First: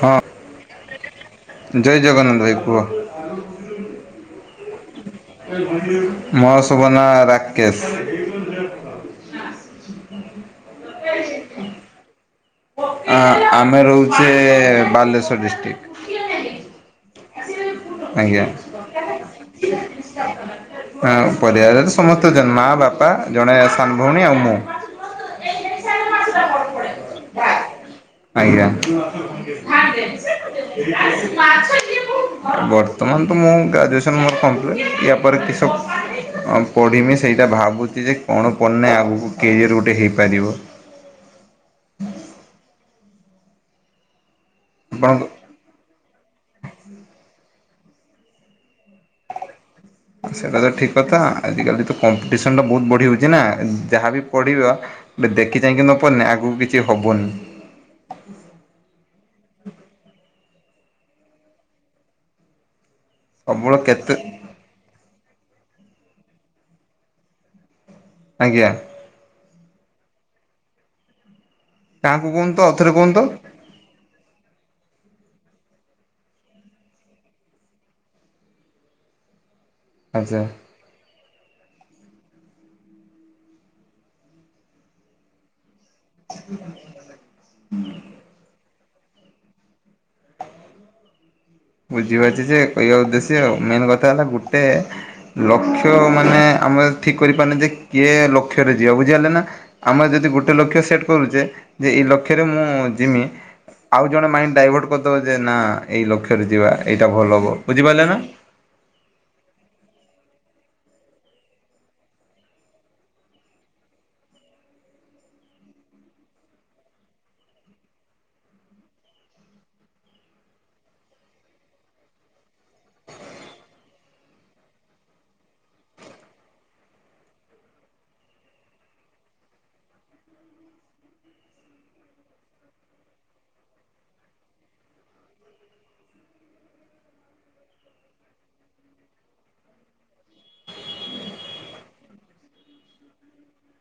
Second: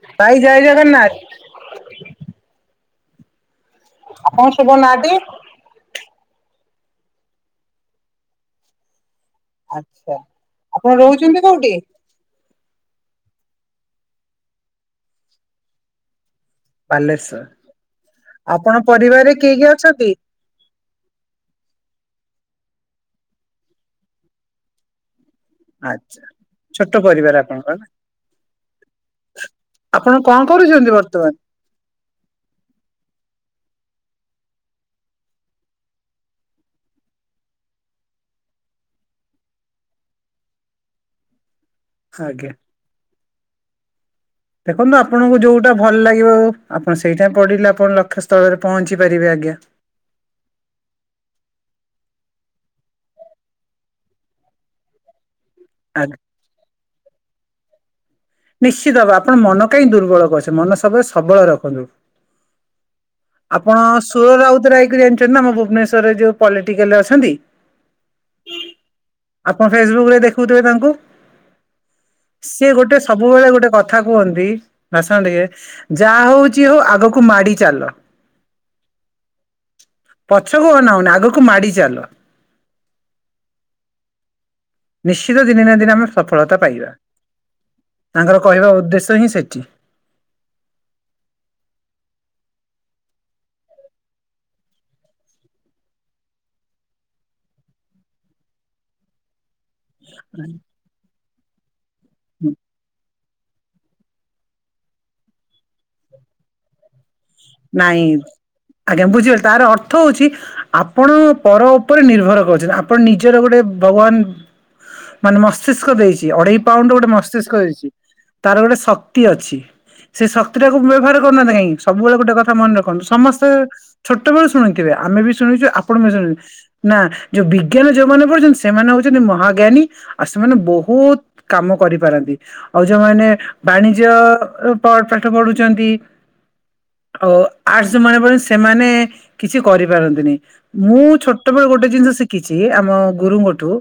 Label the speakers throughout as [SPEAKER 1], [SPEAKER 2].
[SPEAKER 1] ହଁ
[SPEAKER 2] ଭାଇ ଜୟ ଜଗନ୍ନାଥ
[SPEAKER 1] ଜୟ ଜଗନ୍ନାଥ ଭାଇ କୁହ।
[SPEAKER 2] ଆପଣଙ୍କ ଶୁଭ ନାଁ ଟି?
[SPEAKER 1] ମୋ ଶୁଭ ନା ରାକେଶ [unintelligible]
[SPEAKER 2] ଆଚ୍ଛା ଆପଣ ରହୁଛନ୍ତି କୋଉଠି?
[SPEAKER 1] ଆ ଆମେ ରହୁଚେ-ଏ-ଏ ବାଲେସ୍ୱର ଡିଷ୍ଟ୍ରିକ୍ଟ। [unintelligible] ଆଜ୍ଞା।
[SPEAKER 2] ବାଲେସ୍ୱର। ଆପଣ ପରିବାରରେ କିଏ କିଏ ଅଛନ୍ତି?
[SPEAKER 1] ପରିବାରରେ ତ ସମସ୍ତେ ଅଛନ୍ତି ମାଆ, ବାପା, ଜଣେ ସାନ ଭଉଣୀ ଆଉ ମୁଁ।
[SPEAKER 2] ଆଛା ଛୋଟ ପରିବାର ଆପଣଙ୍କର ନା।
[SPEAKER 1] ଆଜ୍ଞା।
[SPEAKER 2] ଆପଣ କଣ କରୁଛନ୍ତି ବର୍ତ୍ତମାନ
[SPEAKER 1] [unintelligible] ବର୍ତ୍ତମାନ ତ ମୁଁ ଗ୍ରାଜୁଏସନ୍ ମୋର କଂପ୍ଲିଟ୍। ୟା ପରେ କିଶ ଅ ପଢ଼ିମି ସେଇଟା ଭାବୁଚି ଯେ କଣ ପଢିନେ ଆଗକୁ କ୍ୟାରିଅର ଗୋଟେ ହେଇପାରିବ।
[SPEAKER 2] ଆଜ୍ଞା। ଦେଖନ୍ତୁ
[SPEAKER 1] ଆପଣଙ୍କ
[SPEAKER 2] ଆପଣଙ୍କୁ ଯୋଉଟା ଭଲ ଲାଗିବ ଆପଣ ସେଇଠା ପଢିଲେ ଆପଣ ଲକ୍ଷ୍ୟ ସ୍ଥଳରେ ପହଞ୍ଚି ପାରିବେ ଆଜ୍ଞା।
[SPEAKER 1] ସେଟା ତ ଠିକ କଥା ଆଜିିକାଲି ତ କପ ସନ ବୋହୁତ ବଢି ହୋଉଚିନା ପଢିବା ଏବେ ଦେ କି କାହିଁକି ନ
[SPEAKER 2] ଆଜ୍ଞା
[SPEAKER 1] ପଢ଼ିନେ ଆଗକୁ କିଛି ହବନି।
[SPEAKER 2] ନିଶ୍ଚିତ ଭାବେ ଆପଣ ମନ କାହିଁ ଦୁର୍ବଳ କରୁଛନ୍ତି ମନ ସବୁବେଳେ ସବଳ ରଖନ୍ତୁ।
[SPEAKER 1] ସବୁବେଳେ
[SPEAKER 2] ଆପଣ
[SPEAKER 1] କେତେ
[SPEAKER 2] ସୁର ରାଉତରାୟକୁ ଜାଣିଚନ୍ତି ନା ଆମ ଭୁବନେଶ୍ୱରରେ ଯେଉ ପଲିଟିକାଲରେ ଅଛନ୍ତି?
[SPEAKER 1] ଆଜ୍ଞା।
[SPEAKER 2] ଆପଣ ଫେସବୁକ ରେ ଦେଖଉଥିବେ ତାଙ୍କୁ?
[SPEAKER 1] କାହାକୁ କୁହନ୍ତୁ ତ
[SPEAKER 2] ସିଏ
[SPEAKER 1] ଆଉଥରେ
[SPEAKER 2] ଗୋଟେ
[SPEAKER 1] କୁହନ୍ତୁ
[SPEAKER 2] ସବୁବେଳେ ଗୋଟେ କଥା କୁହନ୍ତି ଭାଷଣ ଟିକେ ଯାହା ହଉଛି ହଉ ଆଗକୁ ମାଡି ଚାଲ।
[SPEAKER 1] ଆଚ୍ଛା।
[SPEAKER 2] ପଛକୁ ଅନାଅନି ଆଗକୁ ମାଡି ଚାଲ। ନିଶ୍ଚିତ ଦିନେ ନା ଦିନେ ଆମେ ସଫଳତା ପାଇବା। ତାଙ୍କର କହିବା ଉଦ୍ଦେ ସ ହିଁ ସେଠି।
[SPEAKER 1] ବୁଝିପାରୁଚି ଯେ କହିବା ଉଦ୍ଦେଶ୍ୟ ମେନ କଥା ହେଲା ଗୋଟେ ଲକ୍ଷ୍ୟ ମାନେ ଆମେ ଠିକ୍ କରିପାରନେ ଯେ କିଏ ଲକ୍ଷ୍ୟରେ ଯିବ ବୁଝିପାରିଲେ ନା ଆମେ ଯଦି ଗୋଟେ ଲକ୍ଷ୍ୟ ସେଟ୍ କରୁଚେ ଯେ ଏଇ ଲକ୍ଷ୍ୟରେ ମୁଁ ଜିମି ଆଉ ଜଣେ ମାଇଣ୍ଡ ଡାଇଭର୍ଟ କରିଦବ ଯେ ନା ଏଇ ଲକ୍ଷ୍ୟରେ ଯିବା ଏଇ
[SPEAKER 2] ନାଇଁ ଆଜ୍ଞା ବୁଝିଗଲି ତାର ଅର୍ଥ ହଉଛି ଆପଣ ପର ଉପରେ ନିର୍ଭର କରୁଚନ୍ତି ଆପଣ ନିଜର ଗୋଟେ ଭଗବାନ ମାନେ ମସ୍ତିଷ୍କ ଦେଇଚି ଅଢେଇ ପାଉଣ୍ଡ ଗୋଟେ ମସ୍ତିଷ୍କ ଦେଇଚି ତାର ଗୋଟେ ଶକ୍ତି ଅଛି। ସେ ଶକ୍ତି ଟାକୁ ବ୍ୟବହାର କରୁନାହାନ୍ତି କହିଁକି ସବୁବେଳେ ଗୋଟେ କଥା ମନେ ରଖନ୍ତୁ ସମସ୍ତେ ଛୋଟବେଳୁ ଶୁଣିଥିବେ ଆମେ ବି ଶୁଣିଚୁ ଆପଣ ବି ଶୁଣି ନା ଯୋଉ ବିଜ୍ଞାନ ଯୋଉମାନେ ପୁଢୁଚନ୍ତି ସେମାନେ ହଉଚନ୍ତି ମହାଜ୍ଞାନୀ ଆଉ ସେମାନେ ବହୁତ କାମ କରିପାର ନ୍ତି ଆଉ ଯୋଉମାନେ ବାଣିଜ୍ୟ ଅ ପାଠ ପଢୁଚନ୍ତି ଆଉ ଆର୍ଟ୍ସ ଯୋଉମାନେ ପଢ଼ିଚନ୍ତି, ସେମାନେ କିଛି କରିପାରନ୍ତିନି। ମୁଁ ଛୋଟବେଳେ ଗୋଟେ ଜିନିଷ ଶିଖିଚି ଆମ ଗୁରୁଙ୍କଠୁ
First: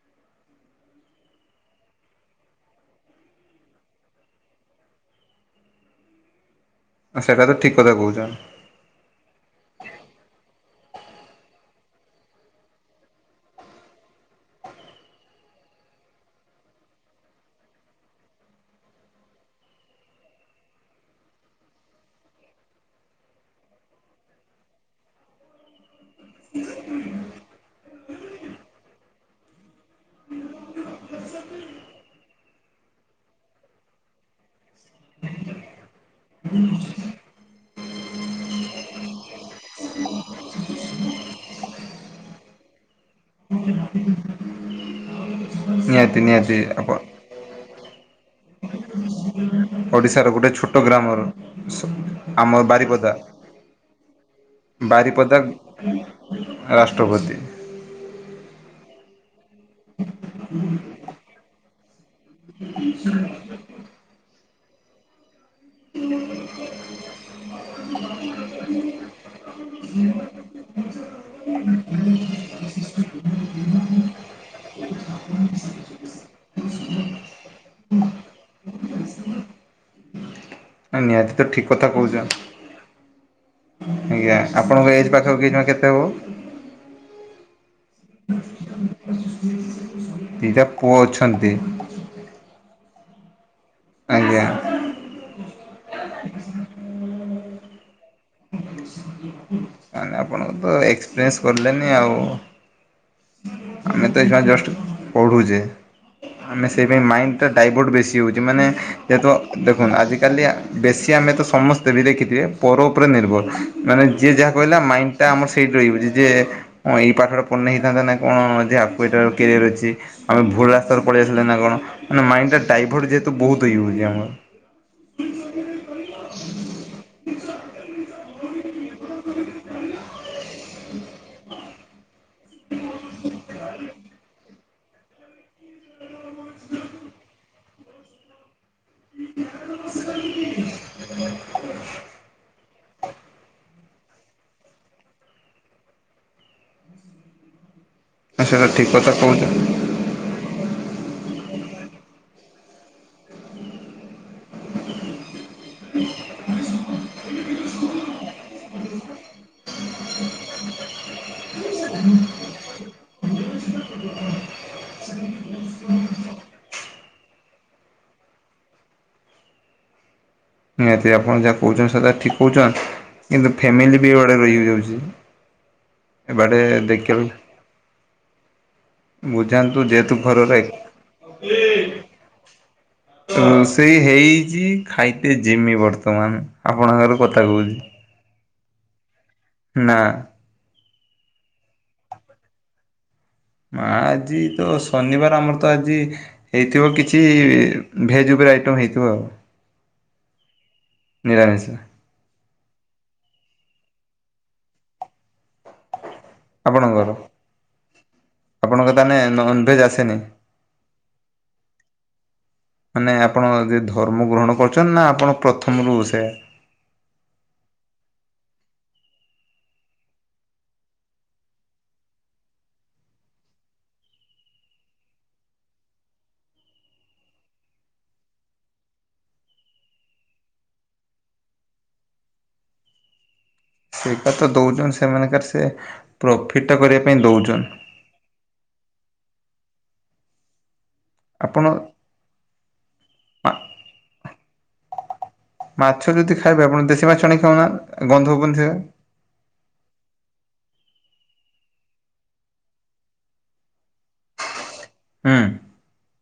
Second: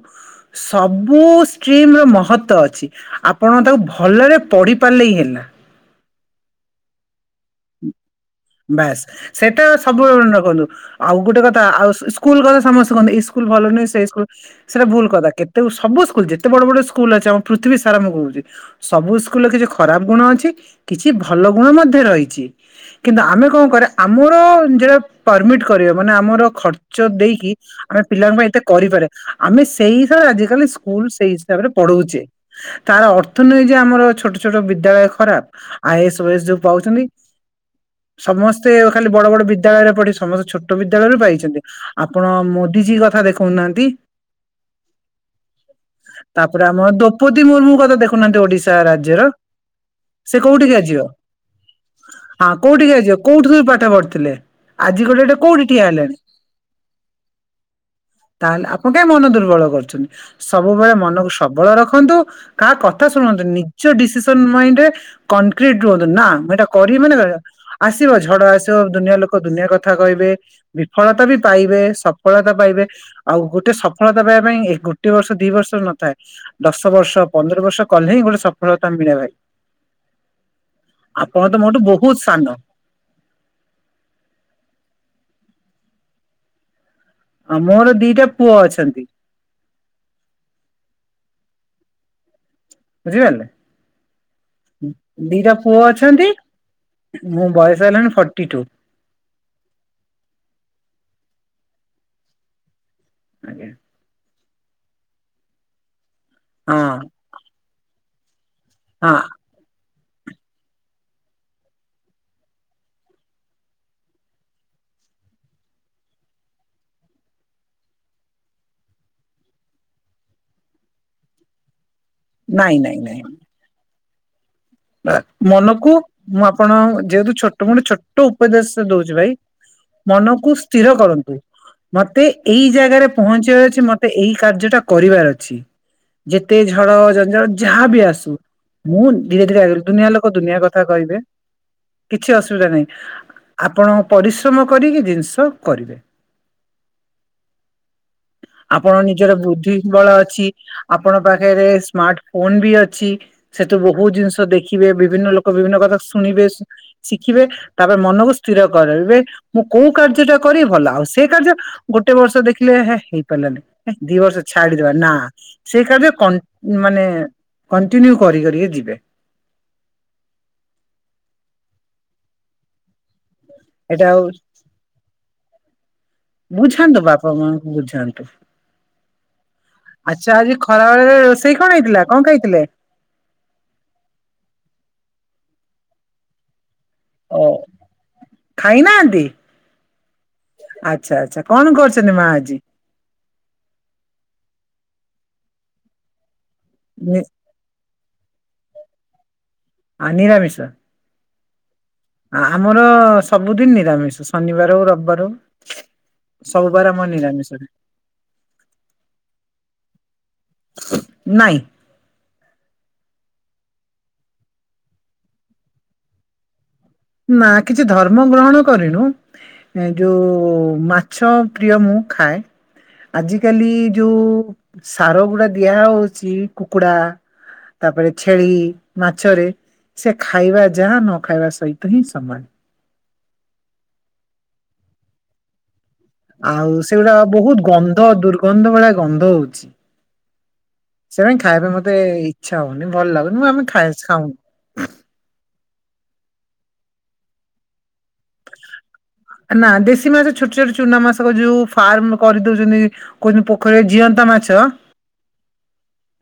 [SPEAKER 2] ସବୁ ଷ୍ଟ୍ରିମ୍ ର ମହତ୍ୱ ଅଛି। ଆପଣ ତାକୁ ଭଲରେ ପଢି ପାରିଲେ ହି ହେଲା।
[SPEAKER 1] ସେଇଟା ତ ଠିକ୍ କଥା କହୁଛନ୍ତି
[SPEAKER 2] ବାସ୍ ସେଟା ସବୁବେଳେ ମନେ ରଖନ୍ତୁ। ଆଉ ଗୋଟେ କଥା ଆଉ ସ ସ୍କୁଲ କଥା ସମସ୍ତେ କହନ୍ତି ଏଇ ସ୍କୁଲ ଭଲ ନୁହଁ ସେଇ ସ୍କୁଲ ସେଇଟା ଭୁଲ କଥା। କେତେ ସବୁ ସବୁ ସ୍କୁଲ ଯେତେ ବଡ ବଡ ସ୍କୁଲ ଅଛି ଆମ ପୃଥିବୀ ସାର ମୁଁ କହୁଚି, ସବୁ ସ୍କୁଲରେ କିଛି ଖରାପ ଗୁଣ ଅଛି କି କିଛି ଭଲ ଗୁଣ ମଧ୍ୟ ରହିଚି। କିନ୍ତୁ ଆମେ କଣ କରେ ଆମର ଯୋଉଟା ପରମିଟ କରିବା ମାନେ ଆମର ଖର୍ଚ୍ଚ ଦେଇକି ଆମେ ପିଲାଙ୍କ ପାଇଁ ଏତେ କରିପାରେ ଆମେ ସେଇ ହିସାବରେ ଆଜିକାଲି ସ୍କୁଲ ସେଇ ହିସାବରେ ପଢଉଚେ। ତାର ଅର୍ଥ ନୁହେଁ ଯେ ଆମର ଛୋଟ ଛୋଟ ବିଦ୍ୟାଳୟ ଖରାପ ଆ ଇ ଏସ୍ ଓ ଏସ୍ ଯୋଉ ପାଉଚନ୍ତି। [inaudible] ସମସ୍ତେ ଖାଲି ବଡ ବଡ ବିଦ୍ୟାଳୟରେ ପଢି ସମସ୍ତେ ଛୋଟ ବିଦ୍ୟାଳୟରୁ ପାଇଛନ୍ତି। ଆପଣ ମୋଦିଜୀ କ ଦେଖଉନାହାନ୍ତି।
[SPEAKER 1] ନିହାତି ନିହାତି
[SPEAKER 2] ତାପରେ ଆମ
[SPEAKER 1] ଆପଣ
[SPEAKER 2] ଦ୍ରୌପଦୀ ମୁର୍ମୁଙ୍କ କଥା ଦେଖୁନାହାନ୍ତି ଓଡିଶା ରାଜ୍ୟର।
[SPEAKER 1] ଓଡିଶାର
[SPEAKER 2] ସେ
[SPEAKER 1] ଗୋଟେ
[SPEAKER 2] କୋଉଠିକି
[SPEAKER 1] ଛୋଟ
[SPEAKER 2] ଆଜିବ
[SPEAKER 1] ଗ୍ରାମର
[SPEAKER 2] ହଁ
[SPEAKER 1] ଆମ
[SPEAKER 2] କୋଉଠିକି
[SPEAKER 1] ବାରିପଦା
[SPEAKER 2] ଆସିବ କୋଉଠି ତୁ ପାଠ ପଢିଥିଲେ? ଆଜି ଗୋଟେ
[SPEAKER 1] ବାରିପଦା
[SPEAKER 2] କୋଉଠି ଠିଆ ହେଲେ?
[SPEAKER 1] ରାଷ୍ଟ୍ରପତି
[SPEAKER 2] ତାହେଲେ ଆପଣ କାହିଁ ମନ ଦୁର୍ବଳ କରୁଛନ୍ତି। ସବୁବେଳେ ମନକୁ ସବଳ ରଖନ୍ତୁ। କାହା କଥା ଶୁଣନ୍ତୁନି। ନିଜ ଡିସିସନ ମାଇଣ୍ଡରେ କଣକ୍ରିଟ ରୁହନ୍ତୁ। ନା ମୁଁ ଏଇଟା କରିବି ମାନେ କରି ଆସିବ ଝଡ ଆସିବ ଦୁନିଆ ଲୋକ ଦୁନିଆ କଥା କହିବେ। ବିଫଳତା ବି ପାଇବେ। ସଫଳ ସଫଳତା ପାଇବେ ଆଉ ଗୋଟେ ସଫଳତା ପାଇବା ପାଇଁ ଗୋଟେ ବର୍ଷ ଦି ବର୍ଷ ନଥାଏ । ଦଶ ବର୍ଷ ପନ୍ଦର ବର୍ଷ କଲେ ହିଁ ଗୋଟେ ସଫଳତା ମିଳେ ଭାଇ।
[SPEAKER 1] ନିହାତି
[SPEAKER 2] ଆପଣ
[SPEAKER 1] ତ ଠିକ
[SPEAKER 2] ମୋଠୁ
[SPEAKER 1] କଥା କହୁଛ
[SPEAKER 2] ବହୁତ ସାନ।
[SPEAKER 1] ଆଜ୍ଞା ଆପଣଙ୍କ ଏଜ୍ ପାଖା ପାଖି ଏଇନେ କେତେ ହବ?
[SPEAKER 2] ଆଉ ମୋର ଦିଟା ପୁଅ ଅଛନ୍ତି।
[SPEAKER 1] ଦିଟା ପୁଅ ଅଛନ୍ତି।
[SPEAKER 2] ବୁଝିପାରିଲେ।
[SPEAKER 1] ଆଜ୍ଞା।
[SPEAKER 2] ଦିଟା ପୁଅ ଅଛନ୍ତି। ମୁଁ ବୟସ ହେଲାଣି ଫର୍ଟି ଟୁ।
[SPEAKER 1] [unintelligible] ଆପଣ ତ ଏକ୍ସପିରିଏନ୍ସ କଲେନି ଆଉ।
[SPEAKER 2] ଆଜ୍ଞା
[SPEAKER 1] ଆମେ ତ ଜଷ୍ଟ ପଢୁଚେ ଆମେ
[SPEAKER 2] ହଁ
[SPEAKER 1] ସେଇ ମାଇଣ୍ଡ ଟା ଡାଇଭର୍ଟ ବେ ମାନେ
[SPEAKER 2] ହଁ
[SPEAKER 1] ଯେହେତୁ ଦେଖନ୍ତୁ ଆଜି କାଲି ବେଶୀ ଆମେ ତ ସମସ୍ତେ ବି ଦେଖିଥିବେ ପର ଉପରେ ନିର୍ଭର। ମାନେ ଯିଏ ଯାହା କହିଲା ମାଇଣ୍ଡ ଆମର ସେଇଠି ରହିିବ। ଯେଁ ଏଇ ପାଠଟା ପଢିନେ ହେଇଥାନ୍ତା ନା କଣ ଆଗାଁକୁ ଏଇଟାର କ୍ୟାରିୟର ଅଛି ଆମେ ଭୁଲ ରାସ୍ତାରେ ପଳେଇ ଆସିଲେ ନା କଣ। ମାନେ ମାଇଣ୍ଡ ଟା
[SPEAKER 2] ନାଇଁ ନାଇଁ
[SPEAKER 1] ଡାଇଭଟ
[SPEAKER 2] ନାଇଁ
[SPEAKER 1] ଯେହେତୁ ବହୁତ ହେଇ ହଉଚି ଆମର।
[SPEAKER 2] ମନକୁ ମୁଁ ଆପଣ ଯେହେତୁ ଛୋଟ ମୋଟ ଗୋଟେ ଛୋଟ ଉପଦେଶ ଦଉଛି ଭାଇ। ମନକୁ ସ୍ଥିର କରନ୍ତୁ। ମତେ ଏଇ ଜାଗାରେ ପହଞ୍ଚିବାର ଅଛି ମତେ ଏଇ କାର୍ଯ୍ୟ ଟା କରିବାର ଅଛି। ଯେତେ ଝଡ଼ ଜଞ୍ଜାଳ ଯାହାବି ଆସୁ। ମୁଁ ଧୀରେ ଧୀରେ ଦୁନିଆ ଲୋକ ଦୁନିଆ କଥା କହିବେ। କିଛି ଅସୁବିଧା ନାହିଁ। ଆପଣ ପରିଶ୍ରମ କରିକି ଜିନିଷ କରିବେ।
[SPEAKER 1] ହଁ ସେଇଟା ଠିକ୍
[SPEAKER 2] ଆପଣ
[SPEAKER 1] କଥା
[SPEAKER 2] ନିଜର
[SPEAKER 1] କହୁଛ।
[SPEAKER 2] ବୁଦ୍ଧି ବଳ ଅଛି। ଆପଣ ପାଖରେ ସ୍ମାର୍ଟ ଫୋନ ବି ଅଛି। ସେଠୁ ବହୁ ବହୁତ ଜିନିଷ ଦେଖିବେ ବିଭିନ୍ନ ଲୋକ ବିଭିନ୍ନ କଥା ଶୁଣିବେ ଶିଖିବେ ତାପରେ ମନକୁ ସ୍ଥିର କର ମୁଁ କୋଉ କାର୍ଯ୍ୟଟା କରିବି ଭଲ। ଆଉ ସେ କାର୍ଯ୍ୟ ଗୋଟେ ବର୍ଷ ଦେଖିଲେ ହେଇପାରିଲାନି। ହେ ଦି ବର୍ଷ ଛାଡିଦବା ନା ସେଇ କାଯ୍ୟ ମାନେ କଣ୍ଟିନ୍ୟୁ କରି କରିକେ ଯିବେ। [inaudible]
[SPEAKER 1] ଏଦି ଆପଣ ଯାହା କହୁଛନ୍ତି ସେଟା ଠିକ୍ କହୁଛନ୍ତି। କିନ୍ତୁ ଫ୍ୟାମିଲି
[SPEAKER 2] ଏଇଟା
[SPEAKER 1] ବି
[SPEAKER 2] ଆଉ
[SPEAKER 1] ୟାଡ ରହି ଯାଉଛି।
[SPEAKER 2] ବୁଝାନ୍ତୁ ବାପା ମାଙ୍କୁ ବୁଝାନ୍ତୁ।
[SPEAKER 1] ବୁଝାନ୍ତୁ ଯେହେତୁ
[SPEAKER 2] ଆଚ୍ଛା
[SPEAKER 1] ଘରର
[SPEAKER 2] ଆଜି ଖରା ବେଳରେ ରୋଷେଇ କଣ ହେଇଥିଲା କଣ ଖାଇ ଥିଲେ?
[SPEAKER 1] ରୋଷେଇ ହେଇଛି ଖାଇତେ ଯିମି ବର୍ତ୍ତମାନ। ଆପଣଙ୍କ ଆଗରେ
[SPEAKER 2] ଓ
[SPEAKER 1] କଥା କହୁଛି।
[SPEAKER 2] ଖାଇନାହାନ୍ତି?
[SPEAKER 1] ନା।
[SPEAKER 2] ଆଚ୍ଛା ଆଚ୍ଛା କଣ କରୁଛନ୍ତି ମା ଆଜି?
[SPEAKER 1] ମା ଆଜି ତ ଶନିବାର ଆମର ତ ଆଜି ହେଇଥିବ
[SPEAKER 2] ନି
[SPEAKER 1] କିଛି ଭେଜ ଉ ଆଇଟମ୍ ହେଇଥିବ ଆଉ।
[SPEAKER 2] ଆଁ ନିରାମିଶ।
[SPEAKER 1] ନିରାମିଷ।
[SPEAKER 2] ଆ ଆମର ସବୁଦିନ ନିରାମିଷ ଶନିବାର ହଉ ରବିବାର ହଉ। ସବୁବାରେ ଆମର
[SPEAKER 1] ଆପଣଙ୍କର
[SPEAKER 2] ନିରାମିଷ।
[SPEAKER 1] ଆପଣଙ୍କ ତାନେ ନନଭେଜ୍ ଆସେନି?
[SPEAKER 2] ନାଇଁ।
[SPEAKER 1] ମାନେ ଆପଣ ଯ ଧର୍ମ ଗ୍ରହଣ କରୁଛନ୍ତି ନା ଆପଣ ପ୍ରଥମରୁ ସେୟା।
[SPEAKER 2] ନା କିଛି ଧର୍ମ ଗ୍ରହଣ କରିନୁ। ଏ ଯୋଉ ମାଛ ପ୍ରିୟ ମୁଁ ଖାଏ। ଆଜିକାଲି ଯୋଉ ସାର ଗୁଡ଼ା ଦିଆହଉଛି କୁକୁଡା। ତାପରେ ଛେଳି ମାଛରେ ସେ ଖାଇବା ଯାହା ନ ଖାଇବା ସହି ତହିଁ ସମାନ।
[SPEAKER 1] ସେଇଟାତ ଦୋଉଛନ୍ତି ସେମାନେ ସେ
[SPEAKER 2] ଆଉ
[SPEAKER 1] ପ୍ରଫିଟଟା କରିବା
[SPEAKER 2] ସେଗୁଡା
[SPEAKER 1] ପାଇଁ
[SPEAKER 2] ବହୁତ୍
[SPEAKER 1] ଦଉଛନ୍ତି
[SPEAKER 2] ଗନ୍ଧ ଦୁର୍ଗନ୍ଧ ଭଳିଆ ଗନ୍ଧ ହଉଛି। ସେପାଇଁ
[SPEAKER 1] ଆପଣ
[SPEAKER 2] ଖାଇବା ପାଇଁ ମୋତେ ଇଚ୍ଛା ହଉନି ଭଲ ଲାଗୁନି ମୁଁ ଆମେ ଖା ଖାଉନୁ।
[SPEAKER 1] ମାଛ ଯଦି ଖାଇବେ ଆପଣ ଦେଶୀ ମାଛ ନେଇକି ଖାଉ ନାହାନ୍ତି।
[SPEAKER 2] ନାଦେଶୀ ମାଛ ଛୋଟ ଛୋଟ। ଚୁନା ମାଛ ଯୋଉ ଫାର୍ମ କରିଦଉଛନ୍ତି କହୁଛନ୍ତି ପୋଖରୀରେ ଜିଅନ୍ତା ମାଛ।
[SPEAKER 1] ହୁଁ।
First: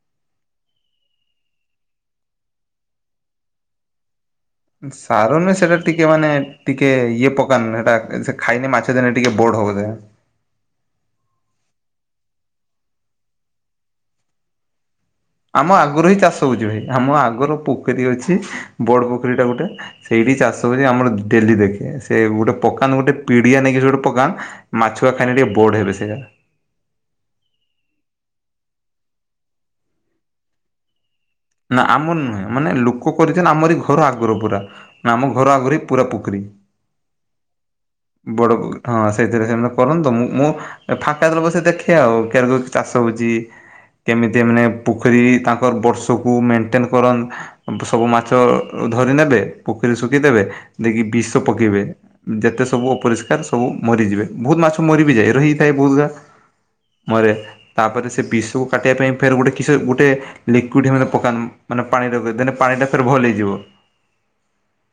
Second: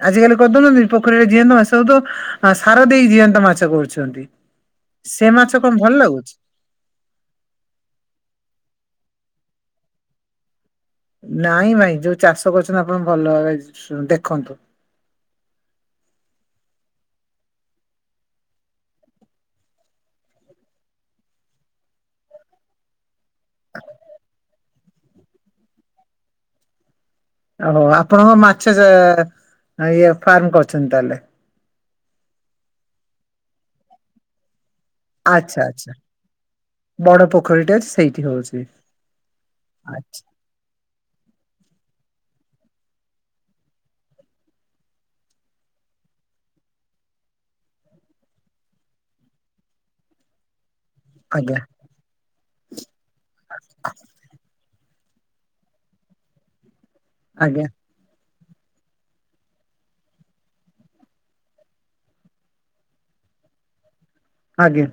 [SPEAKER 2] ଆଜିକାଲି କରିଦଉନାହାନ୍ତି ପୋଖରୀରେ ଜୀଅନ୍ତା ମାଛ ସବୁ ତ ସାର ଦେଇଜିଅନ୍ତା ମାଛ କରୁଛନ୍ତି। ସେ
[SPEAKER 1] ସାର
[SPEAKER 2] ମାଛ
[SPEAKER 1] ନୁହେ
[SPEAKER 2] କଣ
[SPEAKER 1] ସେଟା
[SPEAKER 2] ଭଲ
[SPEAKER 1] ଟିକେ ମାନେ
[SPEAKER 2] ଲାଗୁଛି?
[SPEAKER 1] ଟିକେ ଇଏ ପକାର ସେଟା ସେ ଖାଇନେ ମାଛ ଜାନେ। ଟିକେ ବଢ ବୋଧେ।
[SPEAKER 2] ନାଇଁ ଭାଇ ଯୋଉ ଚାଷ କରୁଛନ୍ତି ଆପଣ ଭଲ ଭାବେ ଦେଖନ୍ତୁ।
[SPEAKER 1] ଆମ ଆଗରୁ ହିଁ ଚାଷ ହଉଛି ଭାଇ ଆମ ଆଗରୁ ପୋଖରୀ ଅଛି ବଡ ପୋଖରୀ ଟା ଗୋଟେ ସେଇ ଏଠି ଚାଷ ହୋଉଛି ଆମର ଡେଲି ଦେଖେ ସେ ଗୋଟେ ପକାନ ଗୋଟେ ପିଡିଆ ନେଇକି ସେ ଗୋଟେ ପକାନ ମାଛ ଖାଇଲେ ଟିକେ ବଡେ ବେଶି।
[SPEAKER 2] ଓହୋ ଆପଣଙ୍କ ମାଛ ଇଏ ଫାର୍ମ କରୁଛନ୍ତି ତାହେଲେ।
[SPEAKER 1] ନା ଆମର ନୁହେଁ ମାନେ ଲୋକ କରିଛନ୍ତି ଆମରି ଘର ଆଗରେ ପୁରା। ନା ଆମ ଘର
[SPEAKER 2] ଆଚ୍ଛା
[SPEAKER 1] ଆଗରେ
[SPEAKER 2] ଆଚ୍ଛା
[SPEAKER 1] ପୁରା ପୋଖରୀ।
[SPEAKER 2] ବଡ ପୋଖରୀଟେ ଅଛି ସେଇଠି
[SPEAKER 1] ବଡ
[SPEAKER 2] ହଉଛି।
[SPEAKER 1] ପୋଖରୀ ହଁ ସେଇଥିରେ ସେମାନେ କରନ୍ତୁ
[SPEAKER 2] ଆଚ୍ଛା
[SPEAKER 1] ମୁଁ ମଁ ଫାଙ୍କା ଯେତେବେଳେ ବସେ ଦେଖେ। ଦେଖେ ଆଉ କେଦୂର ଚାଷ ହଉଛି କେମିତି ମାନେ ପୋଖରୀ ତାଙ୍କର ତାଙ୍କର ବର୍ଷ ସବୁକୁ ମଣ୍ଟେନ କରନ୍ତି ସବୁ ମାଛ ଧରି ନେବେ ପୋଖରୀ ଶୁଖେଇଦେବେ। ଦେଇକି ବିଷ
[SPEAKER 2] ଆଜ୍ଞା
[SPEAKER 1] ପକେଇବେ ଯେତେ ସବୁ ଅପରିଷ୍କାର ସବୁ ମରିଯିବେ ବହୁତ ମାଛ। ମରିବିଯାଏ ରହିଥାଏ ବହୁତଗୁଡ଼ା ମରେ
[SPEAKER 2] ଆଜ୍ଞା
[SPEAKER 1] ତାପେର ସେ ବିଷ ଠୁ କାଟିବା ପାଇଁ ଫେର୍ ଗୋଟେ କିସ ଗୋଟେ ଲି କେଉଁଠି ଏମାନେ ପକାନ ମାନେ ପାଣିରେ ଦେନେ ପାଣି ଟା ଫେରେ ଭଲ ହେଇଯିବ।
[SPEAKER 2] ଆଜ୍ଞା।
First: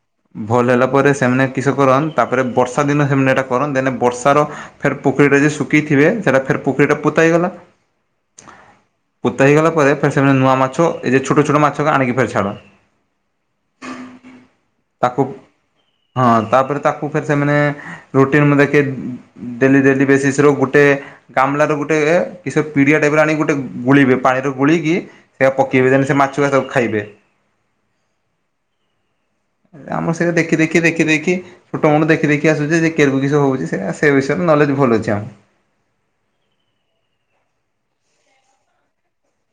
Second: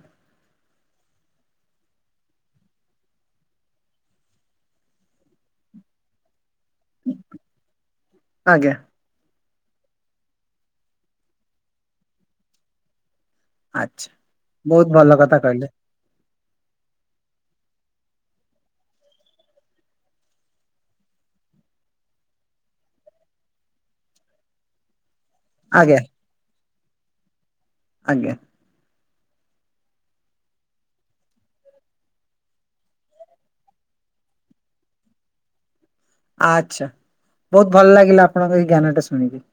[SPEAKER 1] ଭଲ ହେଲା ପରେ ସେମାନେ କିଶ କରନ୍ ତାପରେ ବର୍ଷା ଦିନ ସେମାନେ ଏଟା କରନ୍ ଦେନେ ବର୍ଷାର ଫେର ପୋଖରୀଟା। ଶୁଖେଇଥିବେ ସେଟା ଫେର। ପୋଖରୀଟା ପୋତା ହେଇଗଲା
[SPEAKER 2] ଆଜ୍ଞା
[SPEAKER 1] ପୋତାହେଇଗଲା ପରେ ସେମାନେ ନୂଆ ମାଛ। ମାଛ ଏ ଯେ ଛୋଟ ଛୋଟ ମାଛ କେ ଆନିକି ଫେର୍ ଛାଡନ୍ତି।
[SPEAKER 2] ଆଛା ବହୁତ ଭଲ କଥା କହିଲେ।
[SPEAKER 1] ହଁ ତାପରେ ତାକୁ ଫେର ସେମାନେ ରୁଟିନ୍ ମୁଁ ଦେଖେ ଡେଲି ଡେଲି ବେଶିସ୍ ରୁ ଗୋଟେ। ଗାମଲ ର ଗୋଟେ କି ପିଡିଆ ଟାଇପ୍ ର ଆଣିକି ଗୋଟେ ଗୋଳେଇବେ ପାଣିରେ ଗୋଳିକି। ସେଇଟା ପକେଇବେ
[SPEAKER 2] ଆଜ୍ଞା
[SPEAKER 1] ଦେନ ସେ ମାଛଗୁଡା ସବୁ ଖାଇବେ।
[SPEAKER 2] ଆଜ୍ଞା।
[SPEAKER 1] ଆମର ସେୟା ଦେଖି ଦେଖି ଦେଖି ଦେଖି ଛୋଟ ମୂଳୁ ଦେଖି ଦେଖି ଆସୁଛୁ ସେ କେର କେମିତି ସେ ହଉଛି ସେ ବିଷୟରେ। ନଲେଜ ଭଲ ଅଛି ଆଉ।
[SPEAKER 2] ଆଛା ବୋହୁତ ଭଲ ଲାଗିଲା ଆପଣଙ୍କ ଏଇ ଜ୍ଞାନଟା ଶୁଣିକି।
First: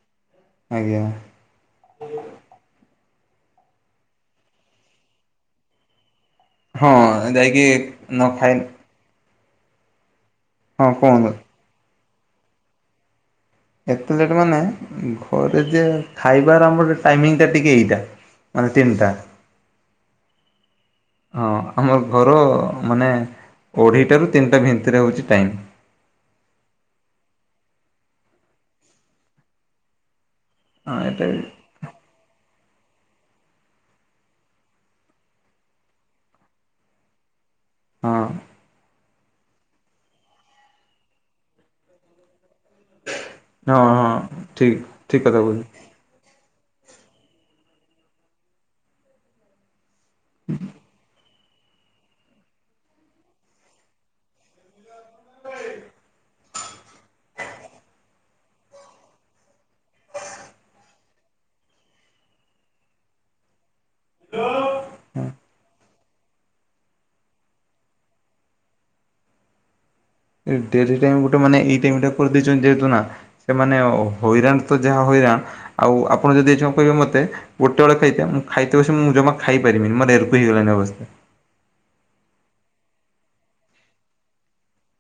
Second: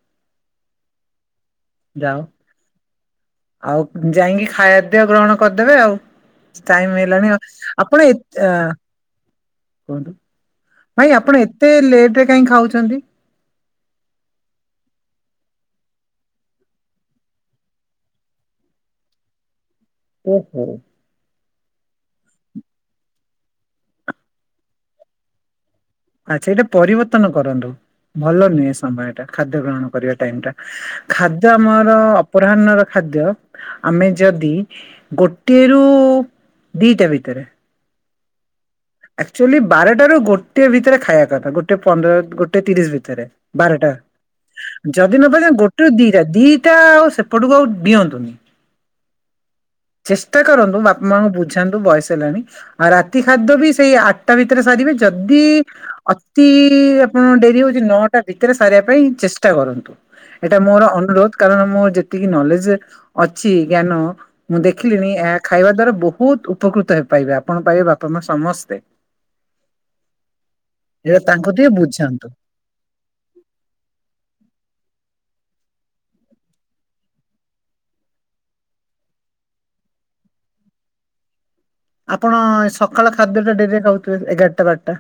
[SPEAKER 1] ଆଜ୍ଞା।
[SPEAKER 2] ଯାଉ ଆଉ ଯାଇକି ଖାଇବାପିଆ ଗ୍ରହଣ କରିଦେବେ ଆଉ।
[SPEAKER 1] ହଁ
[SPEAKER 2] ଟାଇମ ହେଲାଣି
[SPEAKER 1] ଯାଇକି
[SPEAKER 2] ଆପଣ ଏ
[SPEAKER 1] ନ ଖାଇ ହଁ
[SPEAKER 2] ଭାଇ
[SPEAKER 1] କୁହନ୍ତୁ।
[SPEAKER 2] ଆପଣ ଏତେ ଲେଟରେ କାହିଁ ଖାଉଛନ୍ତି।
[SPEAKER 1] ଏତେ ଲେଟ ମାନେ ଘରେ ଯେ ଖାଇବାର ଆମର ଟାଇମିଙ୍ଗଟା ଟିକେ ଏଇଟା। ମାନେ ତିନିଟା।
[SPEAKER 2] ଓହୋ।
[SPEAKER 1] ହଁ ଆମର ଘର ମାନେ ଅଢ଼େଇଟାରୁ ତିନିଟା ଭିନ୍ତିରେ ହେଉଛି ଟାଇମ୍।
[SPEAKER 2] ଆଚ୍ଛା ଏଇଟା ପରିବର୍ତ୍ତନ କରନ୍ତୁ ଭଲ ନୁହେଁ ସମୟଟା ଖାଦ୍ୟ ଗ୍ରହଣ କରିବା ଟାଇମଟା।
[SPEAKER 1] ହଁ ଏଇଟା ବି
[SPEAKER 2] ଖାଦ୍ୟ ଆମର ଅପରାହ୍ନର ଖାଦ୍ୟ ଆମେ ଯଦି ଗୋଟିଏରୁୁ ଦିଟା ଭିତରେ
[SPEAKER 1] ହଁ।
[SPEAKER 2] ଆକ୍ ଚୁଆଲି ବାରଟାରୁ ଗୋଟେ ଭିତରେ ଖାଇବା କଥା ଗୋଟେ ପନ୍ଦର ଗୋ ଗୋଟେ ତିରିଶ ଭିତରେ
[SPEAKER 1] ହଁ
[SPEAKER 2] ବାରଟା
[SPEAKER 1] ହଁ ଠିକ୍
[SPEAKER 2] ଯଦି
[SPEAKER 1] ଠିକ୍
[SPEAKER 2] ନ
[SPEAKER 1] କଥା
[SPEAKER 2] ପାରିବେ
[SPEAKER 1] କହୁଛନ୍ତି
[SPEAKER 2] ଗୋଟେ ରୁ ଦିଟା ଦି ଦିଇଟା ଆଉ ସେପଟକୁ ଆଉ ଡିଅନ୍ତୁନି। ଚେଷ୍ଟା କରନ୍ତୁ ବାପା ମାଙ୍କୁ ବୁ ବୁଝାନ୍ତୁ ବୟସ ହେଲାଣି ଆଉ ରାତି ଖାଦ୍ୟ ବି ସେଇ ଆଠଟା ଭିତରେ ସାରିବେ‌। ଯଦି ଅତି ଆପଣ ଡେରି ହଉଛି ନ ଭିତରେ ସାରିବା ପାଇଁ ଚେଷ୍ଟା କରନ୍ତୁ। ଏଇଟା ମୋର ଅନୁରୋଧ କାରଣ ମୁଁ ଯେତିକି ନଲେଜ ଅଛି ଜ୍ଞାନ। ମୁଁ ଦେଖିଲିଣି ଏହା ଖାଇବା ଦ୍ଵାରା ବହୁ ବହୁତ ଉପକୃତ ହେ ପାଇବେ ଆପଣ ପାଇବେ ବାପା ମା ସମସ୍ତେ।
[SPEAKER 1] ଡେରି ଟାଇମ
[SPEAKER 2] ଏଇଟା
[SPEAKER 1] ଗୋଟେ
[SPEAKER 2] ତାଙ୍କୁ
[SPEAKER 1] ମାନେ
[SPEAKER 2] ଟିକେ
[SPEAKER 1] ଏଇ ଟାଇମଟା
[SPEAKER 2] ବୁଝାନ୍ତୁ।
[SPEAKER 1] କରିଦେଇଛନ୍ତି ଯେହେତୁ ନା ସେମାନେ ହଇରାଣ ତ ଯାହା ହଇରାଣ। ଆଉ ଆପଣ ଯଦି ଏଇଛୁ କହିବେ ମତେ ଗୋଟେଳେ ଖାଇତେ ମୁଁ ଖାଇତେ ବସି ମୁଁ ଜମା ଖାଇ ପାରିବିନି ମାନେ ଏରକମ ହେଇଗଲାଣି। [unintelligible]
[SPEAKER 2] ଆପଣ ସକାଳ ଖାଦ୍ୟଟା ଡେରିରେ ଖାଉଥିବେ ଏଗାରଟା ବାରଟା।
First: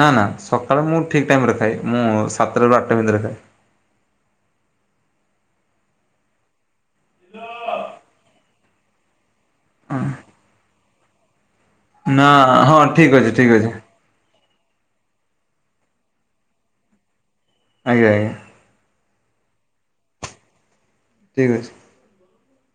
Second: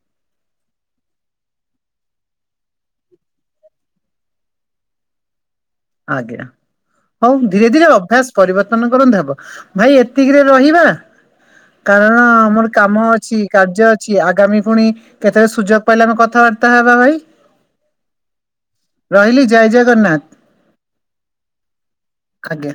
[SPEAKER 1] ନା ନା ସକାଳେ ମୁଁ ଠିକ ଟାଇମରେ ଖାଏ, ମୁଁ ସାତଟାରୁ ଆଠଟା ଭିତରେ ଖାଏ।
[SPEAKER 2] ଆଜ୍ଞା ହଉ ଧୀରେ ଧୀରେ ଅଭ୍ୟାସ ପରିବର୍ତ୍ତନ କରନ୍ତୁ, ହବ। ଭାଇ ଏତିକିରେ ରହିବା। କାରଣ
[SPEAKER 1] ନା
[SPEAKER 2] ଆମର
[SPEAKER 1] ହଁ
[SPEAKER 2] କାମ
[SPEAKER 1] ଠିକ୍
[SPEAKER 2] ଅଛି
[SPEAKER 1] ଠିକ୍
[SPEAKER 2] କାର୍ଯ୍ୟ ଅଛି ଆଗାମୀ ପୁଣି କେତେବେଳେ ସୁଯୋଗ ପାଇଲେ ଆମେ କଥାବାର୍ତ୍ତା ହେବା ଭାଇ।
[SPEAKER 1] ଆଜ୍ଞା ଆଜ୍ଞା।
[SPEAKER 2] ରହିଲି ଜୟ ଜଗନ୍ନାଥ।
[SPEAKER 1] ଠିକ ଅଛି।
[SPEAKER 2] ଖାଜ୍ଞା।